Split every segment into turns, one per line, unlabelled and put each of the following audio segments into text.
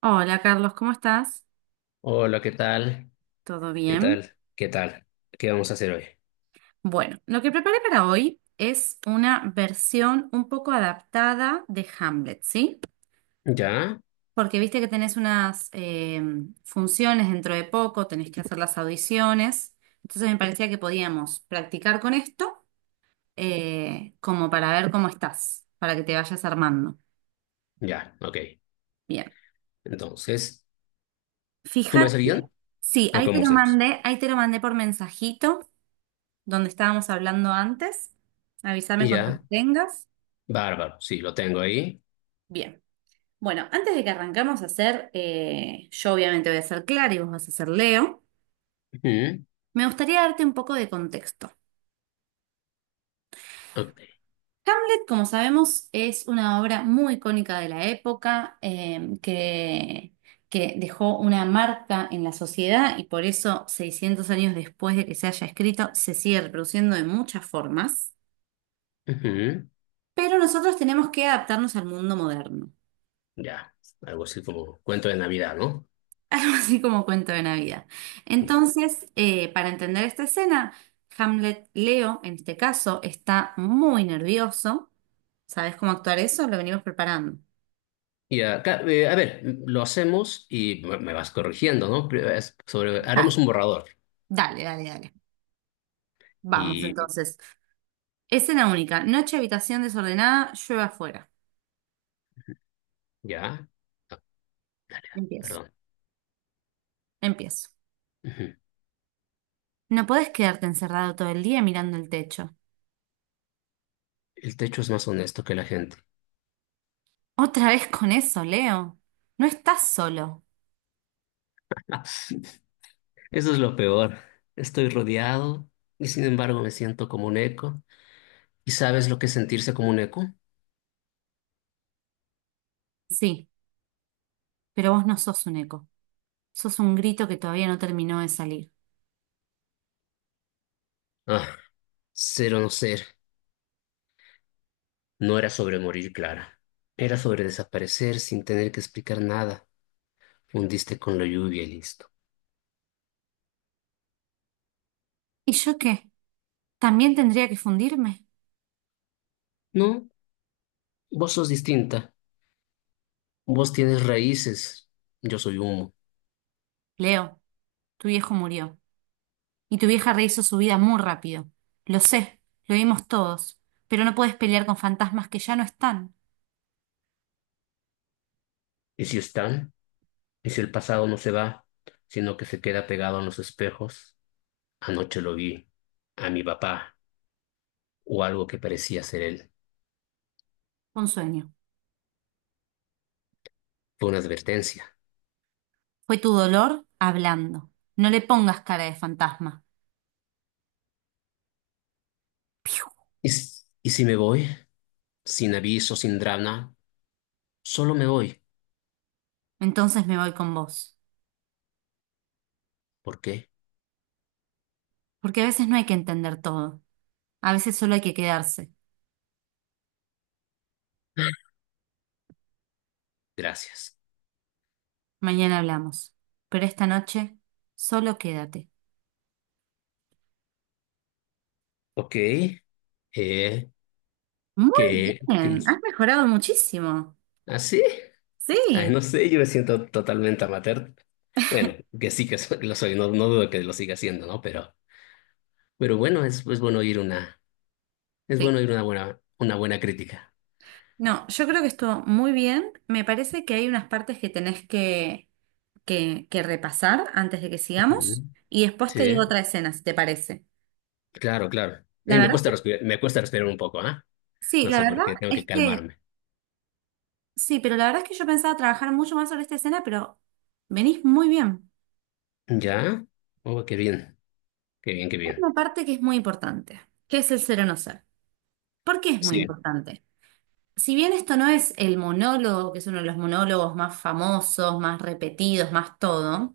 Hola Carlos, ¿cómo estás?
Hola, ¿qué tal?
¿Todo
¿Qué
bien?
tal? ¿Qué tal? ¿Qué vamos a hacer hoy?
Bueno, lo que preparé para hoy es una versión un poco adaptada de Hamlet, ¿sí?
¿Ya?
Porque viste que tenés unas funciones dentro de poco, tenés que hacer las audiciones, entonces me parecía que podíamos practicar con esto como para ver cómo estás, para que te vayas armando.
Ya, ok.
Bien,
Entonces, ¿tú me
fíjate,
seguían?
sí,
¿O
ahí te
cómo
lo
hacemos?
mandé, ahí te lo mandé por mensajito, donde estábamos hablando antes. Avísame cuando lo
Ya,
tengas.
bárbaro, sí, lo tengo ahí.
Bien. Bueno, antes de que arrancamos a hacer, yo obviamente voy a ser Clara y vos vas a ser Leo,
Ujú,
me gustaría darte un poco de contexto.
ok,
Como sabemos, es una obra muy icónica de la época, que dejó una marca en la sociedad y por eso 600 años después de que se haya escrito, se sigue reproduciendo de muchas formas.
ujú,
Pero nosotros tenemos que adaptarnos al mundo moderno.
ya, algo así como cuento de Navidad, ¿no?
Algo así como cuento de Navidad.
Ya.
Entonces, para entender esta escena, Hamlet Leo, en este caso, está muy nervioso. ¿Sabes cómo actuar eso? Lo venimos preparando.
A ver, lo hacemos y me vas corrigiendo, ¿no? Pero es sobre,
Dale,
haremos un borrador
dale, dale, dale. Vamos
y
entonces. Escena única. Noche, habitación desordenada, llueve afuera.
ya. Ah,
Empiezo,
perdón.
empiezo.
Ujú.
No podés quedarte encerrado todo el día mirando el techo.
El techo es más honesto que la gente.
Otra vez con eso, Leo. No estás solo.
Eso es lo peor. Estoy rodeado y sin embargo me siento como un eco. ¿Y sabes lo que es sentirse como un eco?
Sí, pero vos no sos un eco. Sos un grito que todavía no terminó de salir.
Ah, Ser o no ser. No era sobre morir, Clara. Era sobre desaparecer sin tener que explicar nada. Fundiste con la lluvia y listo.
¿Y yo qué? ¿También tendría que fundirme?
No, vos sos distinta. Vos tienes raíces. Yo soy humo.
Leo, tu viejo murió. Y tu vieja rehizo su vida muy rápido. Lo sé, lo vimos todos. Pero no puedes pelear con fantasmas que ya no están.
¿Y si están? ¿Y si el pasado no se va, sino que se queda pegado a los espejos? Anoche lo vi. A mi papá. O algo que parecía ser él.
Fue un sueño.
Fue una advertencia.
Fue tu dolor hablando. No le pongas cara de fantasma. Piu.
¿ Y si me voy? Sin aviso, sin drama, solo me voy.
Entonces me voy con vos.
¿Por qué?
Porque a veces no hay que entender todo. A veces solo hay que quedarse.
Gracias.
Mañana hablamos. Pero esta noche, solo quédate.
Ok. Eh,
Muy
¿Qué, qué
bien,
hice?
has mejorado muchísimo.
¿Ah, sí? Ay,
Sí.
no sé, yo me siento totalmente amateur. Bueno, que sí que lo soy, no, no dudo que lo siga siendo, ¿no? Pero bueno, es bueno es
Te
bueno oír una buena crítica.
No, yo creo que estuvo muy bien. Me parece que hay unas partes que tenés que que repasar antes de que
Ujú.
sigamos y después te digo
Sí,
otra escena, si te parece.
claro, claro.
La verdad es que,
Me cuesta respirar un poco, ¿ah?
sí,
No
la
sé por
verdad
qué, tengo que
es que,
calmarme.
sí, pero la verdad es que yo pensaba trabajar mucho más sobre esta escena, pero venís muy bien.
¿Ya? Oh, qué bien, qué bien, qué
Hay
bien.
una parte que es muy importante, que es el ser o no ser. ¿Por qué es muy
Sí,
importante? Si bien esto no es el monólogo, que es uno de los monólogos más famosos, más repetidos, más todo,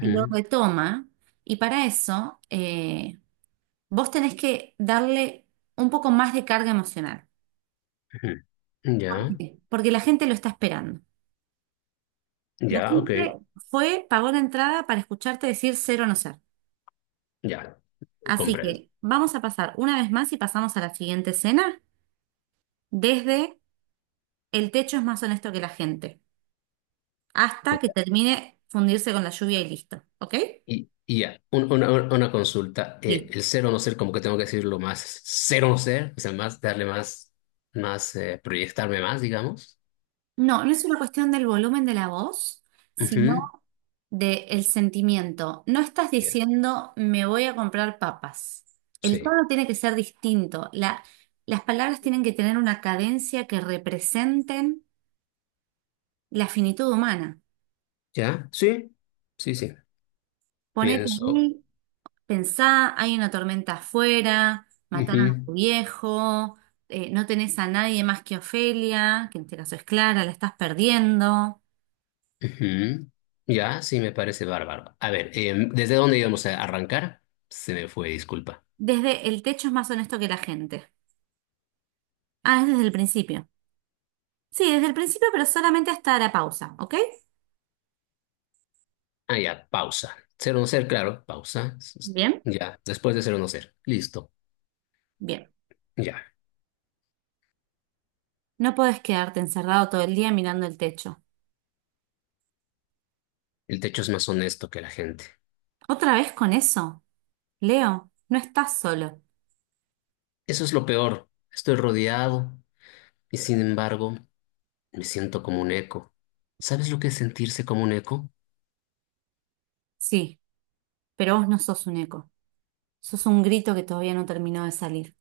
lo retoma y para eso vos tenés que darle un poco más de carga emocional.
ujú.
¿Por
Ya,
qué? Porque la gente lo está esperando. La
ya, ok,
gente fue, pagó la entrada para escucharte decir ser o no ser.
ya,
Así
comprendo.
que vamos a pasar una vez más y pasamos a la siguiente escena desde el techo es más honesto que la gente, hasta
Y,
que termine fundirse con la lluvia y listo, ¿ok?
y ya, una consulta,
Sí.
el ser o no ser, como que tengo que decirlo más, ser o no ser, o sea, más, darle más, más, proyectarme más, digamos.
No, no es una cuestión del volumen de la voz, sino
Ujú,
de el sentimiento. No estás
ya,
diciendo me voy a comprar papas. El
sí,
tono tiene que ser distinto. Las palabras tienen que tener una cadencia que representen la finitud humana.
ya, sí, sí, sí,
Ponete
pienso.
ahí, pensá, hay una tormenta afuera, mataron a tu
Ujú,
viejo, no tenés a nadie más que Ofelia, que en este caso es Clara, la estás perdiendo.
ujú, ya, sí, me parece bárbaro. A ver, ¿desde dónde íbamos a arrancar? Se me fue, disculpa.
Desde el techo es más honesto que la gente. Ah, es desde el principio. Sí, desde el principio, pero solamente hasta la pausa, ¿ok?
Ah, ya, pausa. Ser o no ser, claro, pausa.
Bien,
Ya, después de ser o no ser. Listo,
bien.
ya.
No podés quedarte encerrado todo el día mirando el techo.
El techo es más honesto que la gente.
¿Otra vez con eso? Leo, no estás solo.
Eso es lo peor. Estoy rodeado y sin embargo me siento como un eco. ¿Sabes lo que es sentirse como un eco?
Sí, pero vos no sos un eco. Sos un grito que todavía no terminó de salir.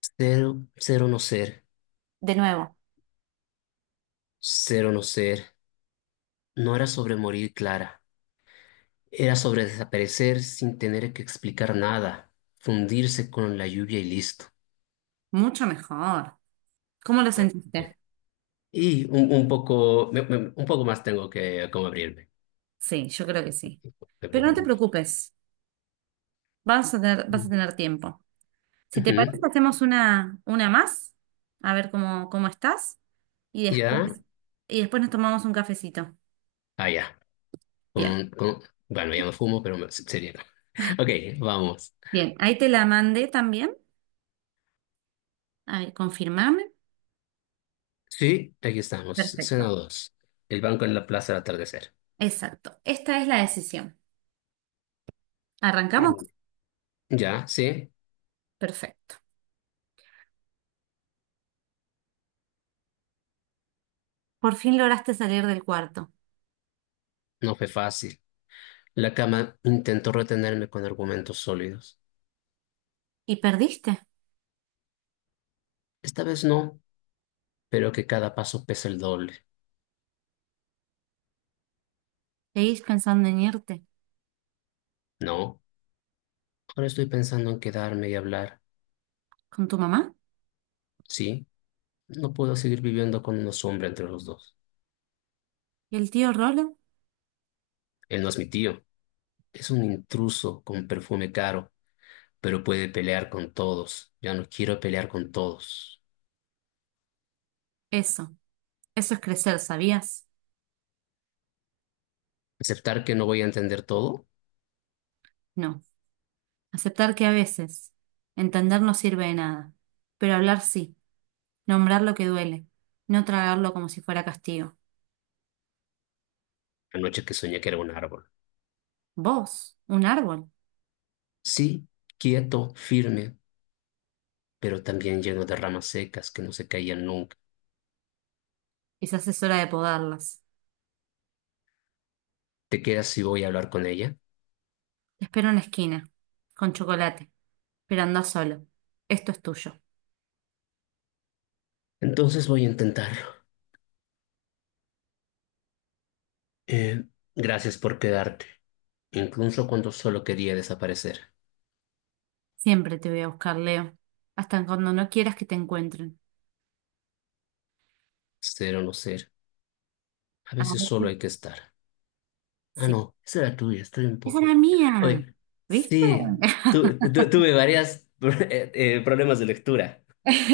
Ser, Ser o no ser,
De nuevo,
ser o no ser. No era sobre morir, Clara. Era sobre desaparecer sin tener que explicar nada. Fundirse con la lluvia y listo.
mucho mejor. ¿Cómo lo
Ah, ok.
sentiste?
Un poco, un poco más tengo que como abrirme.
Sí, yo creo que sí. Pero no te
Ujú.
preocupes, vas a tener tiempo. Si te parece, hacemos una más, a ver cómo estás, y
Ya,
después, y después nos tomamos un cafecito.
ah, ya.
Bien,
Con- con- bueno, ya no fumo, pero sería. Ok, vamos.
bien, ahí te la mandé también. A ver, confirmame.
Sí, aquí estamos. Escena
Perfecto.
dos. El banco en la plaza al atardecer.
Exacto. Esta es la decisión. ¿Arrancamos?
Mm. Ya, sí,
Perfecto. Por fin lograste salir del cuarto.
no fue fácil. La cama intentó retenerme con argumentos sólidos.
¿Y perdiste?
Esta vez no, pero que cada paso pesa el doble.
¿Seguís pensando en irte?
No, ahora estoy pensando en quedarme y hablar.
¿Con tu mamá?
Sí, no puedo seguir viviendo con una sombra entre los dos.
¿Y el tío Rolo?
Él no es mi tío. Es un intruso con perfume caro, pero puede pelear con todos. Ya no quiero pelear con todos.
Eso. Eso es crecer, ¿sabías?
Aceptar que no voy a entender todo.
No. Aceptar que a veces entender no sirve de nada. Pero hablar sí. Nombrar lo que duele. No tragarlo como si fuera castigo.
La noche que soñé que era un árbol.
Vos, un árbol.
Sí, quieto, firme, pero también lleno de ramas secas que no se caían nunca.
Quizás es hora de podarlas.
¿Te quedas si voy a hablar con ella?
Te espero en la esquina. Con chocolate. Pero anda solo. Esto es tuyo.
Entonces voy a intentarlo. Eh, gracias por quedarte, incluso cuando solo quería desaparecer.
Siempre te voy a buscar, Leo. Hasta cuando no quieras que te encuentren.
Ser o no ser, a
A
veces solo
veces,
hay que estar. Ah,
sí.
no, esa era tuya, estoy un
Esa
poco.
era mía.
Oye,
¿Viste?
sí, tuve varias problemas de lectura.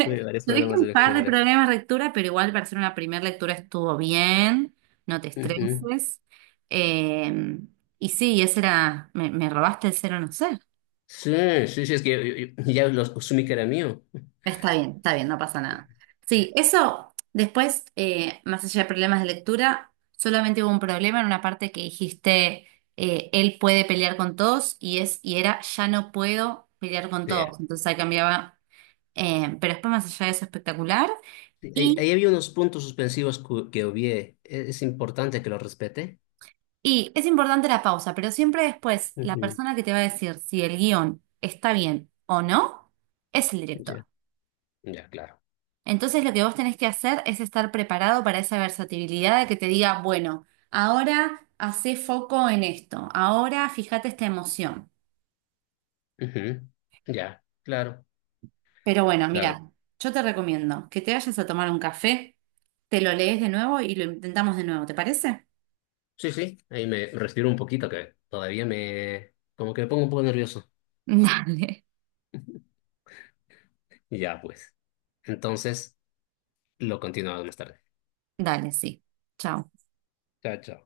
Tuve varios
Tuviste
problemas de
un par de
lectura.
problemas de lectura, pero igual para hacer una primera lectura estuvo bien. No te
Ujú.
estreses. Eh, y sí, ese era. Me robaste el 0 no sé.
Sí, sí, sí, es que ya los asumí que era mío.
Está bien, no pasa nada. Sí, eso, después, más allá de problemas de lectura, solamente hubo un problema en una parte que dijiste, él puede pelear con todos y es, y era, ya no puedo pelear con
Sí.
todos. Entonces ahí cambiaba, pero después más allá de eso, espectacular.
Sí, ahí,
Y,
ahí había unos puntos suspensivos que obvié. Es importante que los respete.
y es importante la pausa, pero siempre después, la
Ujú.
persona que te va a decir si el guión está bien o no, es el director.
Ya, ya, claro.
Entonces lo que vos tenés que hacer es estar preparado para esa versatilidad de que te diga, bueno, ahora hacé foco en esto, ahora fíjate esta emoción.
Ujú. Ya, claro,
Pero bueno,
claro.
mira, yo te recomiendo que te vayas a tomar un café, te lo lees de nuevo y lo intentamos de nuevo, ¿te parece?
Sí, sí, ahí me respiro un poquito que todavía me, como que me pongo un poco nervioso.
Dale.
Ya, pues. Entonces. Lo continuamos más tarde.
Dale, sí. Chao.
Chao, chao.